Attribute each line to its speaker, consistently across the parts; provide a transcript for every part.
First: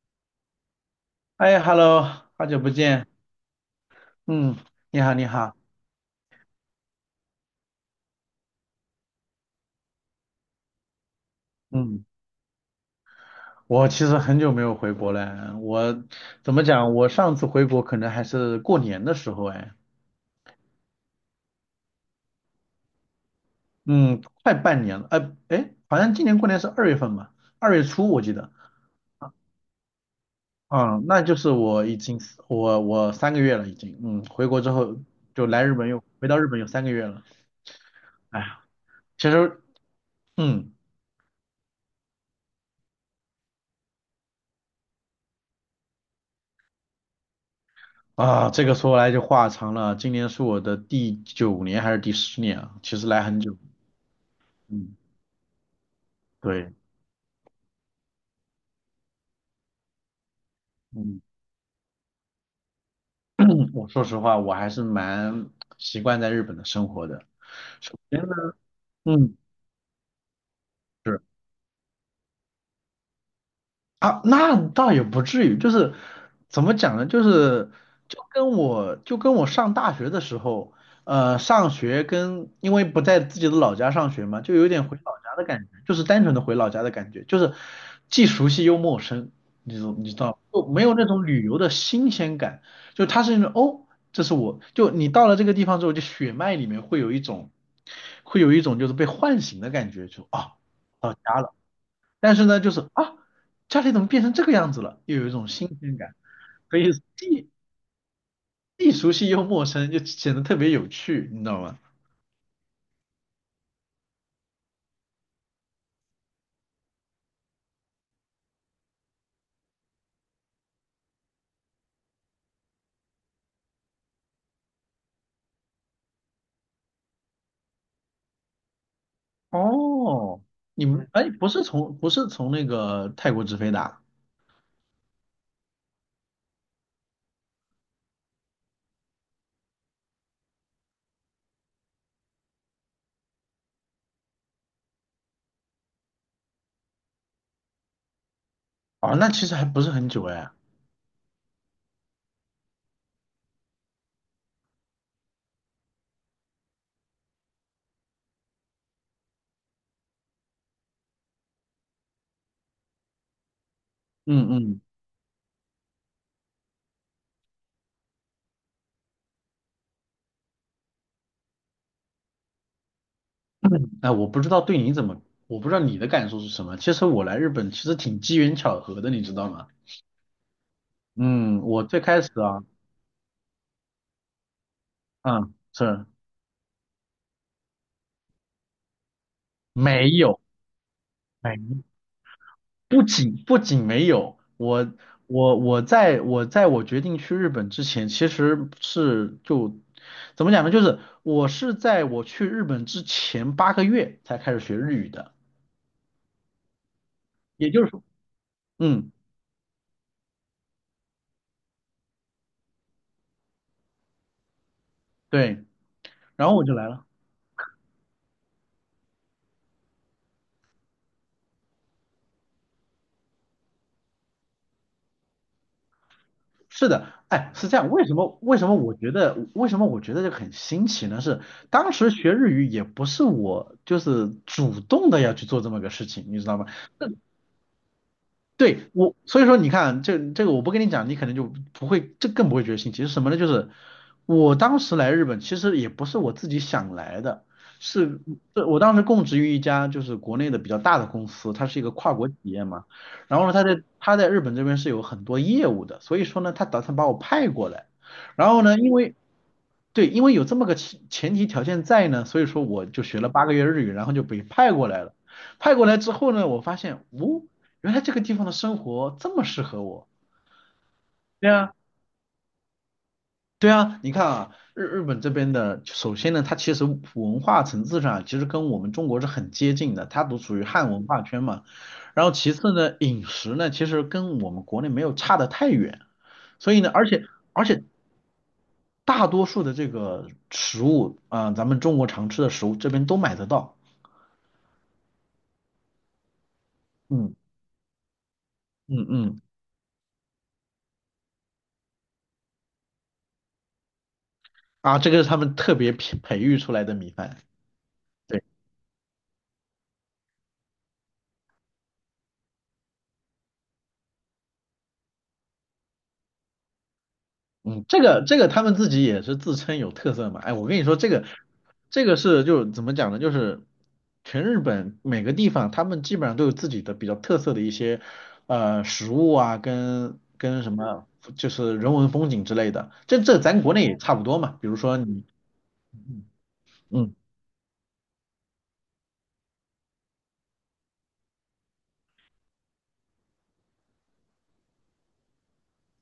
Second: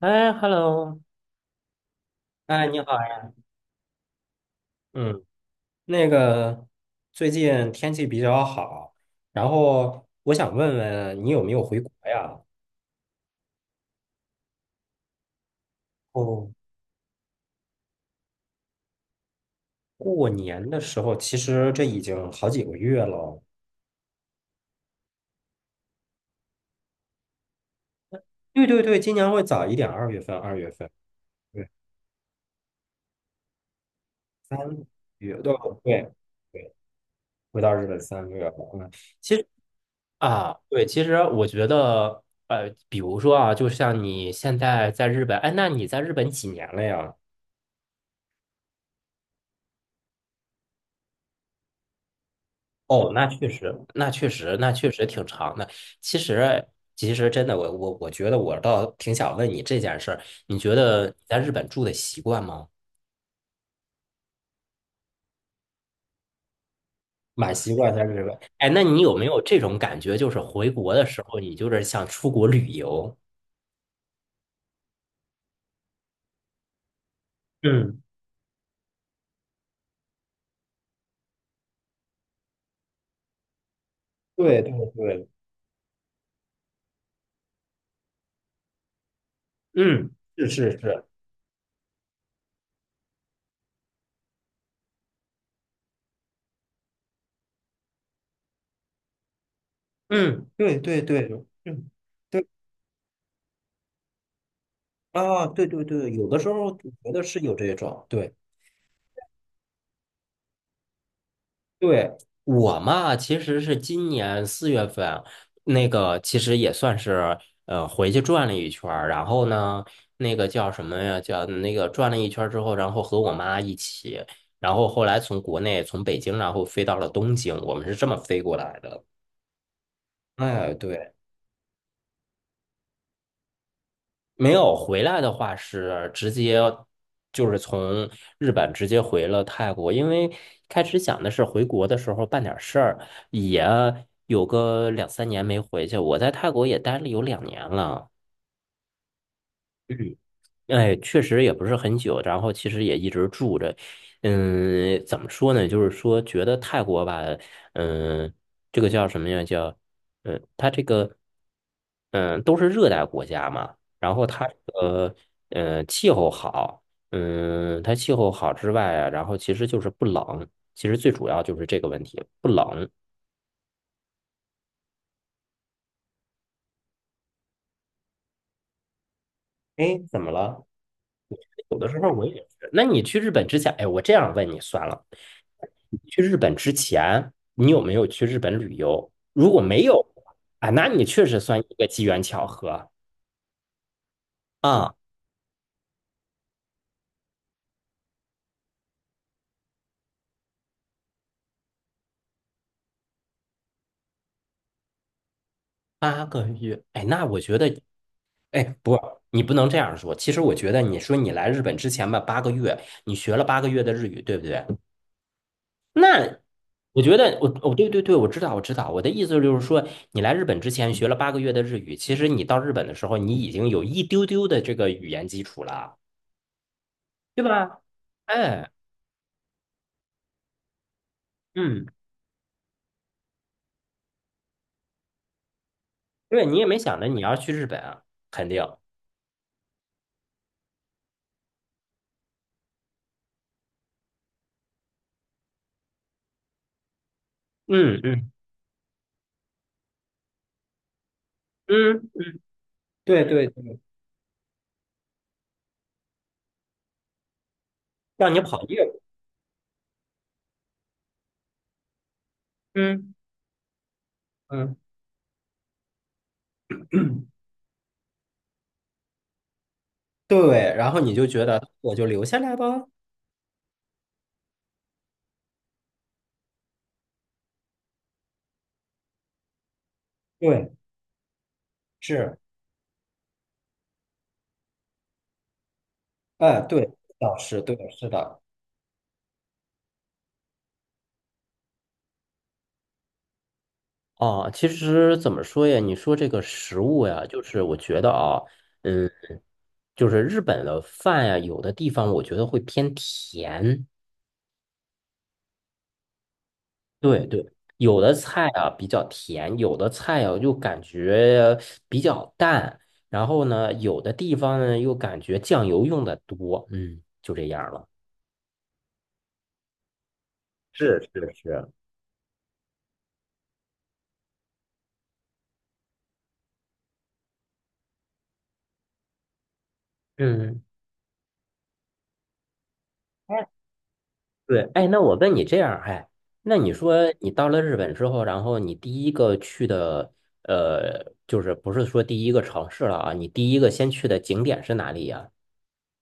Speaker 1: 哎，hello，
Speaker 2: 哎，Hello，好久
Speaker 1: 哎，
Speaker 2: 不
Speaker 1: 你好
Speaker 2: 见。
Speaker 1: 呀，
Speaker 2: 嗯，你好，
Speaker 1: 嗯，
Speaker 2: 你好。
Speaker 1: 那个最近天气比较好，然后我想问问你有没有回国
Speaker 2: 嗯，
Speaker 1: 呀？
Speaker 2: 我其实很久没有回国了。我
Speaker 1: 哦，
Speaker 2: 怎么讲？我上次回国可能还是过年的时候，哎，
Speaker 1: 过年的时候，其实这已经好几个月了。
Speaker 2: 嗯，快半年了。哎，好像今年过年是2月份吧？2月初我记得。
Speaker 1: 对对对，今年会早一点，二月份，二月份，
Speaker 2: 嗯，那就是
Speaker 1: 对，
Speaker 2: 我已经我三个月了，已经。嗯，回
Speaker 1: 三
Speaker 2: 国之后
Speaker 1: 月，
Speaker 2: 就
Speaker 1: 对
Speaker 2: 来日本又
Speaker 1: 对
Speaker 2: 回到日本有
Speaker 1: 对
Speaker 2: 三个月了。
Speaker 1: 回到日本三个
Speaker 2: 哎
Speaker 1: 月了。
Speaker 2: 呀，
Speaker 1: 嗯，
Speaker 2: 其
Speaker 1: 其实
Speaker 2: 实
Speaker 1: 啊，
Speaker 2: 嗯。
Speaker 1: 对，其实我觉得，比如说啊，就像你现在在日本，哎，那你在日本几年了呀？
Speaker 2: 啊，这个说来就话长了。今年是我的第九年还是第10年啊？其实
Speaker 1: 哦，
Speaker 2: 来
Speaker 1: 那
Speaker 2: 很
Speaker 1: 确
Speaker 2: 久。
Speaker 1: 实，那确实，那确
Speaker 2: 嗯，
Speaker 1: 实挺长的。其实，
Speaker 2: 对，
Speaker 1: 其实真的，我觉得我倒挺想问你这件事儿，你觉得你
Speaker 2: 嗯，
Speaker 1: 在日本住的习惯吗？
Speaker 2: 我说实话，我还是蛮习惯在日本的生活的。
Speaker 1: 蛮习惯
Speaker 2: 首
Speaker 1: 在
Speaker 2: 先
Speaker 1: 日
Speaker 2: 呢，
Speaker 1: 本。哎，那你有没
Speaker 2: 嗯。
Speaker 1: 有这种感觉，就是回国的时
Speaker 2: 是。
Speaker 1: 候，你就是想出国旅游？
Speaker 2: 啊，那倒也不至于，就是怎么讲呢？就是
Speaker 1: 嗯，
Speaker 2: 就跟我上大学的时候，上学跟因为不在自己的老家上学嘛，就
Speaker 1: 对
Speaker 2: 有
Speaker 1: 对
Speaker 2: 点回老
Speaker 1: 对，
Speaker 2: 家的感觉，就是单纯的回老家的感觉，就是既熟悉又陌生，你知
Speaker 1: 嗯，
Speaker 2: 你知道吗，
Speaker 1: 是
Speaker 2: 就
Speaker 1: 是
Speaker 2: 没有
Speaker 1: 是，
Speaker 2: 那种旅游的新鲜感，就它是那种哦，这是我就你到了这个地方之后，就血脉里面会有一种就是被唤醒的感觉，就
Speaker 1: 嗯，
Speaker 2: 啊。
Speaker 1: 对对
Speaker 2: 到
Speaker 1: 对，
Speaker 2: 家了。
Speaker 1: 嗯，
Speaker 2: 但是
Speaker 1: 对
Speaker 2: 呢，就是啊，家里怎么变成这个样子了，又有一
Speaker 1: 啊，
Speaker 2: 种
Speaker 1: 对
Speaker 2: 新
Speaker 1: 对
Speaker 2: 鲜
Speaker 1: 对，
Speaker 2: 感，
Speaker 1: 有的时候我
Speaker 2: 所以
Speaker 1: 觉得是
Speaker 2: 既
Speaker 1: 有这种，对。
Speaker 2: 既熟悉又陌生，就显得特别有趣，你知道吗？
Speaker 1: 对，我嘛，其实是今年4月份，那个其实也算是回去转了一圈儿，然后呢，那个叫什么呀？叫那个转了一圈儿之后，然后和我妈一起，然后后来从国内从北京，然后飞到了东京，我们是这么飞过来的。
Speaker 2: 哦，
Speaker 1: 哎，
Speaker 2: 你们
Speaker 1: 对。
Speaker 2: 哎，不是从那个泰国直飞的啊？
Speaker 1: 没有回来的话是直接就是从日本直接回了泰国，因为开始想的是回国的时候办点事儿，也有个两三年没回去。我在泰国也待了有2年了。
Speaker 2: 哦，那其实还不是很
Speaker 1: 嗯。
Speaker 2: 久哎。
Speaker 1: 哎，确实也不是很久，然后其实也一直住着。嗯，怎么说呢？就是说，觉得泰国吧，嗯，这个叫什么呀？叫，嗯，它这个，嗯，都是热带国家嘛。然后它
Speaker 2: 嗯
Speaker 1: 这
Speaker 2: 嗯
Speaker 1: 个，气候好，嗯，它气候好之外啊，然后其实就是不冷。其实最主要就是这个问题，不冷。
Speaker 2: 哎，我不知道对你怎么，我不知道你的感受是什么。其实我来日本其实挺机缘巧合的，你知道吗？
Speaker 1: 哎，怎么了？
Speaker 2: 嗯，
Speaker 1: 有
Speaker 2: 我
Speaker 1: 的时
Speaker 2: 最
Speaker 1: 候
Speaker 2: 开
Speaker 1: 我
Speaker 2: 始
Speaker 1: 也
Speaker 2: 啊，
Speaker 1: 是。那你去日本之前，哎，我这样问你算了。
Speaker 2: 嗯，是
Speaker 1: 去日本之前，你有没有去日本旅游？如果没有
Speaker 2: 没有
Speaker 1: 啊，那你确实算一个
Speaker 2: 没
Speaker 1: 机缘巧合
Speaker 2: 不仅没有，我
Speaker 1: 啊，
Speaker 2: 我我在我决定去日本之前，其实是就怎么讲呢？就是我是在我去日本之前八个月才开始学日语的，
Speaker 1: 八个月。哎，那我觉
Speaker 2: 也
Speaker 1: 得，
Speaker 2: 就是说，
Speaker 1: 哎，不，
Speaker 2: 嗯，
Speaker 1: 你不能这样说。其实我觉得，你说你来日本之前吧，八个月，你学了八个月的日语，对不对？
Speaker 2: 对，
Speaker 1: 那
Speaker 2: 然后我就来
Speaker 1: 我
Speaker 2: 了。
Speaker 1: 觉得，我对对对，我知道我知道。我的意思就是说，你来日本之前学了八个月的日语，其实你到日本的时候，你已经有一丢丢的这个语言基础了，
Speaker 2: 是的，
Speaker 1: 对
Speaker 2: 哎，是这
Speaker 1: 吧？
Speaker 2: 样。
Speaker 1: 哎，
Speaker 2: 为什么我觉得这个很新奇呢？是
Speaker 1: 嗯。
Speaker 2: 当时学日语也不是我就是主动的要去做这么个事情，你
Speaker 1: 对，
Speaker 2: 知道
Speaker 1: 你也
Speaker 2: 吗？
Speaker 1: 没想着你要去日本啊，肯定。
Speaker 2: 对我，所以说你看，这个我不跟你讲，你可能就不会，这更不会觉得新奇。是什么呢？就是我当时来日本，其实也不是我自己想来的，
Speaker 1: 嗯
Speaker 2: 是
Speaker 1: 嗯
Speaker 2: 是我当时供职于一家就是国内的比较大的公司，它是一个
Speaker 1: 嗯
Speaker 2: 跨国企
Speaker 1: 嗯，
Speaker 2: 业嘛。
Speaker 1: 对
Speaker 2: 然后
Speaker 1: 对
Speaker 2: 呢，他
Speaker 1: 对，
Speaker 2: 在他在日本这边是有很多业务的，所以说呢，他打算把我派过来。
Speaker 1: 让你
Speaker 2: 然
Speaker 1: 跑
Speaker 2: 后呢，
Speaker 1: 业
Speaker 2: 因
Speaker 1: 务。
Speaker 2: 为对，因为有这么个前提条件在呢，所以说我就
Speaker 1: 嗯
Speaker 2: 学了八个月日语，然后就被派
Speaker 1: 嗯，
Speaker 2: 过来了。派过来之后呢，我发现，哦，原来这个地方的生活这么适合我。
Speaker 1: 对，然后你就觉
Speaker 2: 对
Speaker 1: 得
Speaker 2: 啊，
Speaker 1: 我就留下来吧。
Speaker 2: 对啊，你看啊，日本这边的，首先呢，它其实文化层次上其实跟我们中国是很接近的，它都属于
Speaker 1: 对，
Speaker 2: 汉文化圈嘛。然后
Speaker 1: 是，
Speaker 2: 其次呢，饮食呢，其实跟我们国内没有差得太远。
Speaker 1: 哎，
Speaker 2: 所以
Speaker 1: 对，
Speaker 2: 呢，而且
Speaker 1: 老师，
Speaker 2: 而
Speaker 1: 对，
Speaker 2: 且
Speaker 1: 是的。
Speaker 2: 大多数的这个食物啊、咱们中国常吃的食物这边都买得到。
Speaker 1: 哦，其实怎么说呀？你说这个食物呀，
Speaker 2: 嗯
Speaker 1: 就是我觉得啊，
Speaker 2: 嗯
Speaker 1: 嗯，
Speaker 2: 嗯，
Speaker 1: 就是日本的饭呀，有的地方我觉得会偏甜，
Speaker 2: 啊，这个是他们特别培育出来的米
Speaker 1: 对
Speaker 2: 饭。
Speaker 1: 对，有的
Speaker 2: 对，
Speaker 1: 菜啊比较甜，有的菜啊又感觉比较淡，然后呢，有的地方呢又感觉酱油用的多，嗯，就这样
Speaker 2: 嗯，
Speaker 1: 了。
Speaker 2: 这个他们自己也是自称有特色嘛。哎，我跟你说，
Speaker 1: 是
Speaker 2: 这
Speaker 1: 是
Speaker 2: 个
Speaker 1: 是，
Speaker 2: 这个是就怎么讲呢？就是全日本每个地方，他们基本上都有自己的比较特色的一些食物啊，跟
Speaker 1: 嗯，
Speaker 2: 跟什么就是人文风景之类的。这
Speaker 1: 哎，
Speaker 2: 咱国内也差不多嘛。
Speaker 1: 对，
Speaker 2: 比如
Speaker 1: 哎，
Speaker 2: 说
Speaker 1: 那我
Speaker 2: 你。
Speaker 1: 问你这样，哎，那你说
Speaker 2: 嗯。
Speaker 1: 你到了日本之后，然后你第一个去的，就是不是说第一个城市了啊？你第一个先去的景点是哪里呀？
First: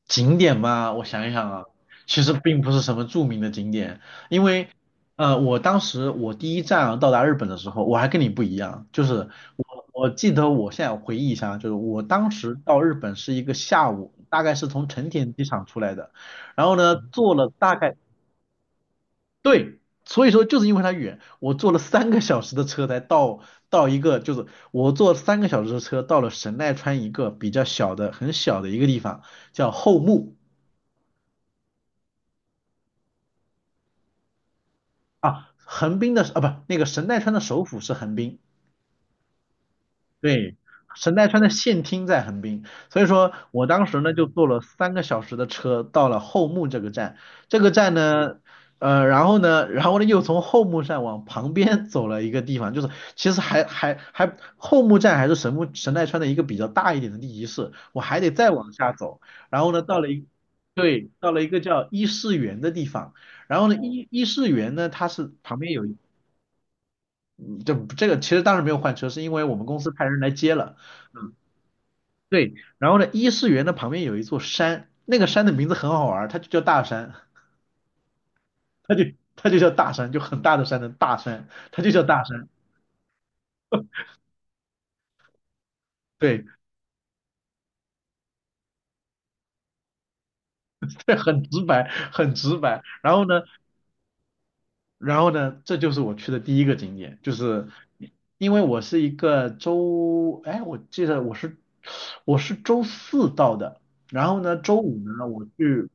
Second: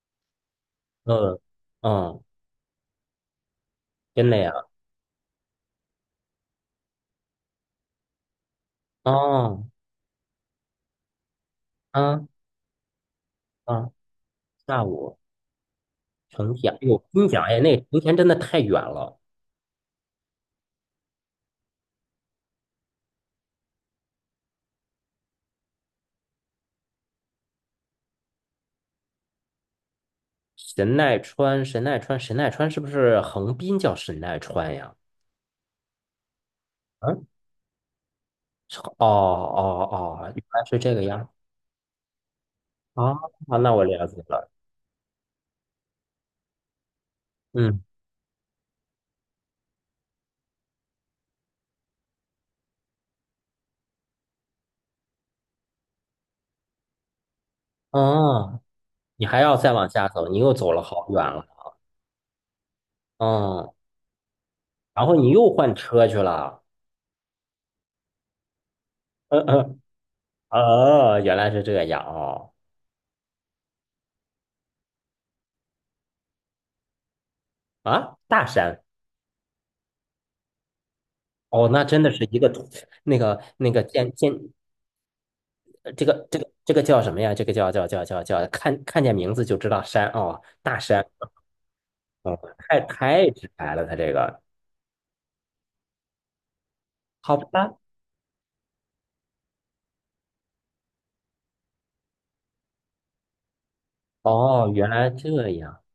Speaker 2: 景点嘛，我想一
Speaker 1: 嗯
Speaker 2: 想啊，
Speaker 1: 嗯，
Speaker 2: 其实并不是什么著名的景点，
Speaker 1: 真的
Speaker 2: 因
Speaker 1: 呀？
Speaker 2: 为我当时我第一站啊到达日本的时候，我还跟你不一样，就是
Speaker 1: 哦，
Speaker 2: 我记得我现在回忆一下，就是我
Speaker 1: 嗯
Speaker 2: 当时到日本是一个
Speaker 1: 嗯，
Speaker 2: 下午，大概是
Speaker 1: 下
Speaker 2: 从成
Speaker 1: 午。
Speaker 2: 田机场出来的，
Speaker 1: 成
Speaker 2: 然
Speaker 1: 田，
Speaker 2: 后
Speaker 1: 哎呦，
Speaker 2: 呢
Speaker 1: 我跟你
Speaker 2: 坐
Speaker 1: 讲，
Speaker 2: 了
Speaker 1: 哎，那
Speaker 2: 大
Speaker 1: 个
Speaker 2: 概
Speaker 1: 成田真的太远了。
Speaker 2: 对。所以说，就是因为它远，我坐了三个小时的车才到一个，就是我坐三个小时的车到了神奈川一个比较小的、很小的一个地方，叫后木。
Speaker 1: 神奈川，神奈川，神奈川是不是横滨叫神奈川呀？
Speaker 2: 啊，横滨的啊，不，那个神奈
Speaker 1: 嗯，
Speaker 2: 川的首府是横滨，
Speaker 1: 是哦哦哦，原
Speaker 2: 对，
Speaker 1: 来是这个
Speaker 2: 神
Speaker 1: 样。
Speaker 2: 奈川的县厅在横滨，所以
Speaker 1: 啊，
Speaker 2: 说我
Speaker 1: 那我
Speaker 2: 当时
Speaker 1: 了
Speaker 2: 呢
Speaker 1: 解
Speaker 2: 就坐
Speaker 1: 了。
Speaker 2: 了三个小时的车到了后木这个站，这个
Speaker 1: 嗯，
Speaker 2: 站呢，然后呢又从后木站往旁边 走了一个地方，就是其实还后木站还是神奈川的一个比较大一点的地级市，我还得再
Speaker 1: 哦，
Speaker 2: 往下走，
Speaker 1: 你还要
Speaker 2: 然后
Speaker 1: 再
Speaker 2: 呢
Speaker 1: 往
Speaker 2: 到
Speaker 1: 下
Speaker 2: 了一
Speaker 1: 走，你又走了好
Speaker 2: 对，
Speaker 1: 远
Speaker 2: 到了
Speaker 1: 了。
Speaker 2: 一个叫伊势原的地方，然后
Speaker 1: 嗯，
Speaker 2: 呢伊势原呢
Speaker 1: 然
Speaker 2: 它
Speaker 1: 后你
Speaker 2: 是
Speaker 1: 又
Speaker 2: 旁边
Speaker 1: 换
Speaker 2: 有。
Speaker 1: 车去了。
Speaker 2: 这个其实当时没有换车，是因
Speaker 1: 嗯
Speaker 2: 为我们公
Speaker 1: 嗯，
Speaker 2: 司派人来接了。
Speaker 1: 哦，原来是这样哦。
Speaker 2: 对，然后呢，伊势园的旁边有一座山，那个山的名字很好玩，它就叫大山，
Speaker 1: 啊，大山。
Speaker 2: 它就它就叫大山，就很大的山的大山，
Speaker 1: 哦，
Speaker 2: 它
Speaker 1: 那
Speaker 2: 就
Speaker 1: 真
Speaker 2: 叫
Speaker 1: 的
Speaker 2: 大
Speaker 1: 是一个
Speaker 2: 山。
Speaker 1: 土那个那个建建这个这
Speaker 2: 对，
Speaker 1: 个这个叫什么呀？这个叫，看见名字就知道山哦，大山
Speaker 2: 对，很直白，很
Speaker 1: 哦，
Speaker 2: 直
Speaker 1: 太
Speaker 2: 白。然后
Speaker 1: 太
Speaker 2: 呢，
Speaker 1: 直白了，他这个
Speaker 2: 这就是我去的第一个景点，就
Speaker 1: 好
Speaker 2: 是
Speaker 1: 吧？
Speaker 2: 因为我是一个周，哎，我记得我是周四到的，然后呢，
Speaker 1: 哦，
Speaker 2: 周
Speaker 1: 原
Speaker 2: 五
Speaker 1: 来
Speaker 2: 呢我
Speaker 1: 这样，
Speaker 2: 去，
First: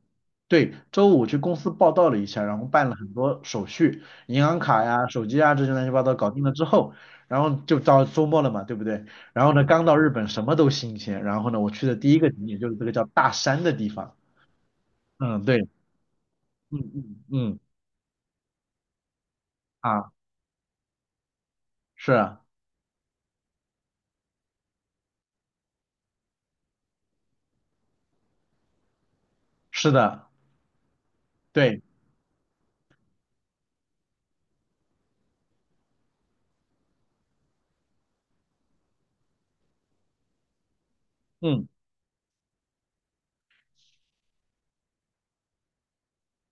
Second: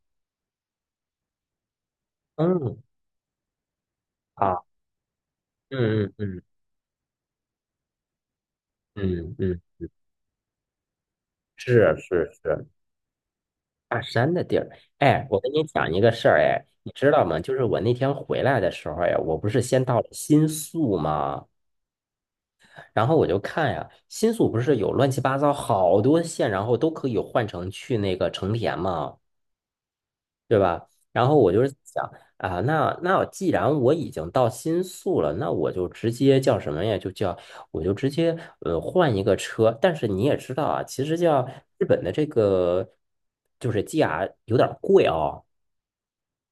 Speaker 2: 对，周五去公司报道了一下，然后
Speaker 1: 嗯，
Speaker 2: 办了很多手续，银行
Speaker 1: 好，
Speaker 2: 卡呀、手机啊这些乱七八
Speaker 1: 嗯
Speaker 2: 糟搞
Speaker 1: 嗯
Speaker 2: 定了之后，然后就到周末了嘛，对不对？
Speaker 1: 嗯嗯
Speaker 2: 然后
Speaker 1: 嗯，
Speaker 2: 呢，刚到日本什么都新鲜，然后呢，我去
Speaker 1: 是
Speaker 2: 的第一个
Speaker 1: 是
Speaker 2: 景点
Speaker 1: 是，
Speaker 2: 就是这个叫大山的地
Speaker 1: 大
Speaker 2: 方，
Speaker 1: 山的地儿。哎，我
Speaker 2: 嗯，
Speaker 1: 跟你
Speaker 2: 对，
Speaker 1: 讲一个事儿，哎，
Speaker 2: 嗯
Speaker 1: 你知
Speaker 2: 嗯
Speaker 1: 道吗？就
Speaker 2: 嗯，
Speaker 1: 是我那天回来的时候呀，我不是先到了
Speaker 2: 啊，
Speaker 1: 新宿吗？
Speaker 2: 是啊
Speaker 1: 然后我就看呀，新宿不是有乱七八糟好多线，然后都可以换成去那个成田吗？
Speaker 2: 是的，
Speaker 1: 对吧？然后我就是
Speaker 2: 对。
Speaker 1: 想啊，那既然我已经到新宿了，那我就直接叫什么呀？我就直接换一个车。但是你也知道啊，其实叫
Speaker 2: 嗯
Speaker 1: 日本的这个就是 GR 有点儿贵哦，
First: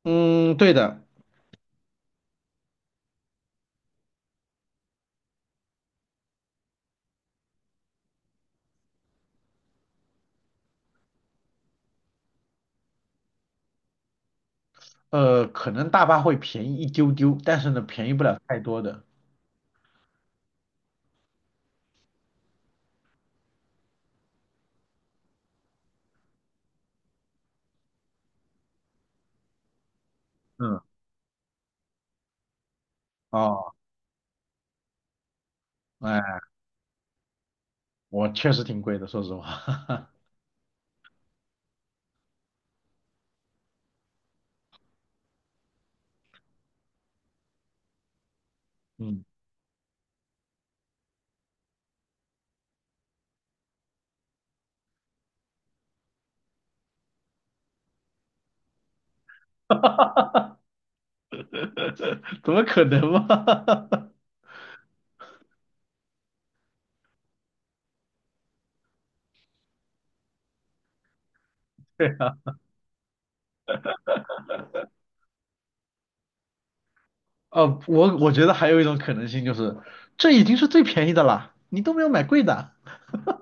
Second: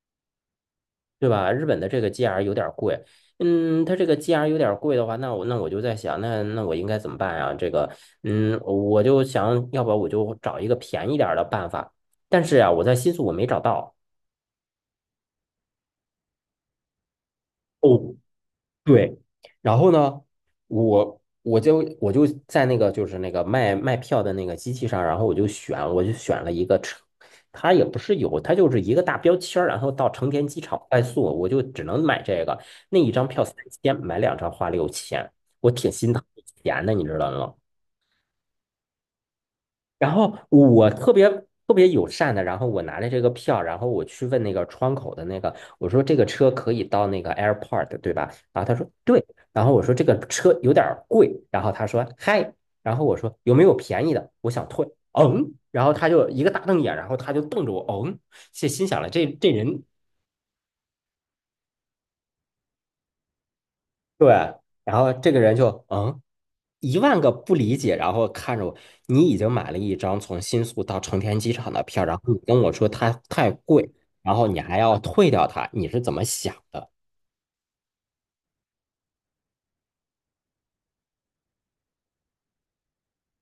Speaker 2: 嗯，对的，
Speaker 1: 对吧？日本的这个 GR 有点儿贵。嗯，它这个 GR 有点儿贵的话，那我就在想，那我应该怎么办呀？这个，嗯，我就想要不我就找一个便宜点儿的办法。但是呀、我在新宿我没找到。
Speaker 2: 可能大巴会便宜一丢丢，但是呢，便
Speaker 1: 哦，
Speaker 2: 宜不了太多的。
Speaker 1: 对，然后呢，我就在那个就是那个卖票的那个机器上，然后我就选了一个成，它也不是有，它就是一个大标签儿然后到成田机场
Speaker 2: 嗯，
Speaker 1: 快速，我就只能买这个，那一张票三
Speaker 2: 哦，
Speaker 1: 千，买两张花6000，我挺心疼
Speaker 2: 哎，
Speaker 1: 钱的，你知道吗？
Speaker 2: 我确实挺贵的，说实话。
Speaker 1: 然后我特别特别友善的，然后我拿着这个票，然后我去问那个窗口的那个，我说这个车可以到那个 airport 对吧？然后他说 对，
Speaker 2: 嗯，
Speaker 1: 然后我说这个车有点贵，然后他说嗨，然后我说有没有便宜的？我想退，嗯，然后他就一个大瞪眼，然后他就瞪着我，嗯，心想了这人
Speaker 2: 怎么可能嘛？
Speaker 1: 对，然后这个人就嗯，一万个不理解，然后看着我，你已经买了一张从新宿到成田机场的票，
Speaker 2: 对
Speaker 1: 然后
Speaker 2: 啊，
Speaker 1: 你跟我说它太贵，然后你还要退掉它，你是怎么想的？
Speaker 2: 哦，我觉得还有一种可能性就是，这已经是最便宜的了，你都没有买贵的，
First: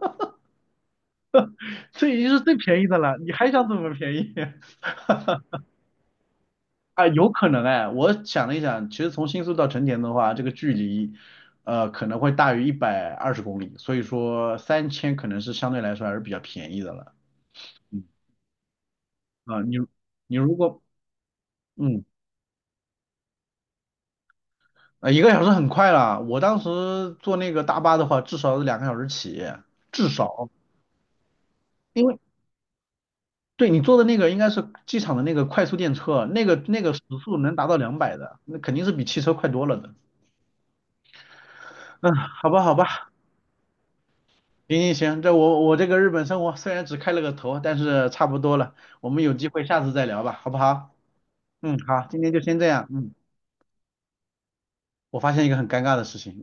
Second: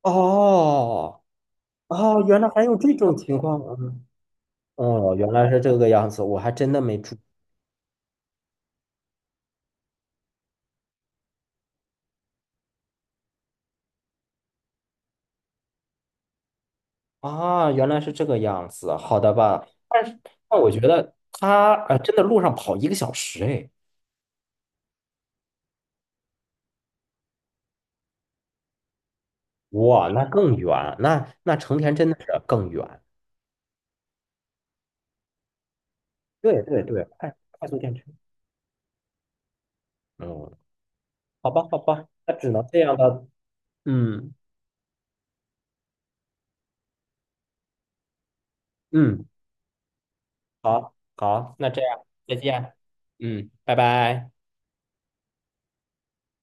Speaker 1: 哦
Speaker 2: 这已
Speaker 1: 哦，
Speaker 2: 经
Speaker 1: 原
Speaker 2: 是
Speaker 1: 来
Speaker 2: 最
Speaker 1: 还有
Speaker 2: 便宜
Speaker 1: 这
Speaker 2: 的
Speaker 1: 种
Speaker 2: 了，你
Speaker 1: 情
Speaker 2: 还
Speaker 1: 况
Speaker 2: 想
Speaker 1: 啊！
Speaker 2: 怎么便宜？
Speaker 1: 哦，原来是这个样子，我还真的没
Speaker 2: 啊，
Speaker 1: 注意
Speaker 2: 有可能哎，我想了一想，其实从新宿到成田的话，这个距离，可能会大于120公里，所以说3000可能是相对来说还是比较便宜的了。
Speaker 1: 啊，原来
Speaker 2: 嗯，
Speaker 1: 是这个样子，好的
Speaker 2: 啊，
Speaker 1: 吧？
Speaker 2: 你
Speaker 1: 但是，
Speaker 2: 你如
Speaker 1: 但我觉
Speaker 2: 果
Speaker 1: 得他
Speaker 2: 嗯，
Speaker 1: 真的路上跑1个小时，哎，
Speaker 2: 呃，1个小时很快了，我当时坐那个大巴的话，至少是2个小时起，
Speaker 1: 哇，
Speaker 2: 至
Speaker 1: 那
Speaker 2: 少，
Speaker 1: 更远，那成田
Speaker 2: 因
Speaker 1: 真的
Speaker 2: 为
Speaker 1: 是更远。
Speaker 2: 对你坐的那个应该是机场的那个快速电车，那个
Speaker 1: 对对
Speaker 2: 那个时
Speaker 1: 对，快
Speaker 2: 速能达
Speaker 1: 快
Speaker 2: 到
Speaker 1: 速电
Speaker 2: 两
Speaker 1: 池。
Speaker 2: 百的，那肯定是比汽车快多了的。
Speaker 1: 嗯，好吧，好吧，
Speaker 2: 嗯，
Speaker 1: 那只
Speaker 2: 好吧，
Speaker 1: 能
Speaker 2: 好
Speaker 1: 这样
Speaker 2: 吧。
Speaker 1: 了。嗯
Speaker 2: 行行行，这我这个日本生活虽然只开了个头，但是差不多了，我们
Speaker 1: 嗯，
Speaker 2: 有机会下次再聊吧，好不
Speaker 1: 好，
Speaker 2: 好？
Speaker 1: 好，那
Speaker 2: 嗯，
Speaker 1: 这样，
Speaker 2: 好，今天
Speaker 1: 再
Speaker 2: 就先这
Speaker 1: 见。
Speaker 2: 样。嗯，
Speaker 1: 嗯，拜拜。
Speaker 2: 我发现一个很尴尬的事情。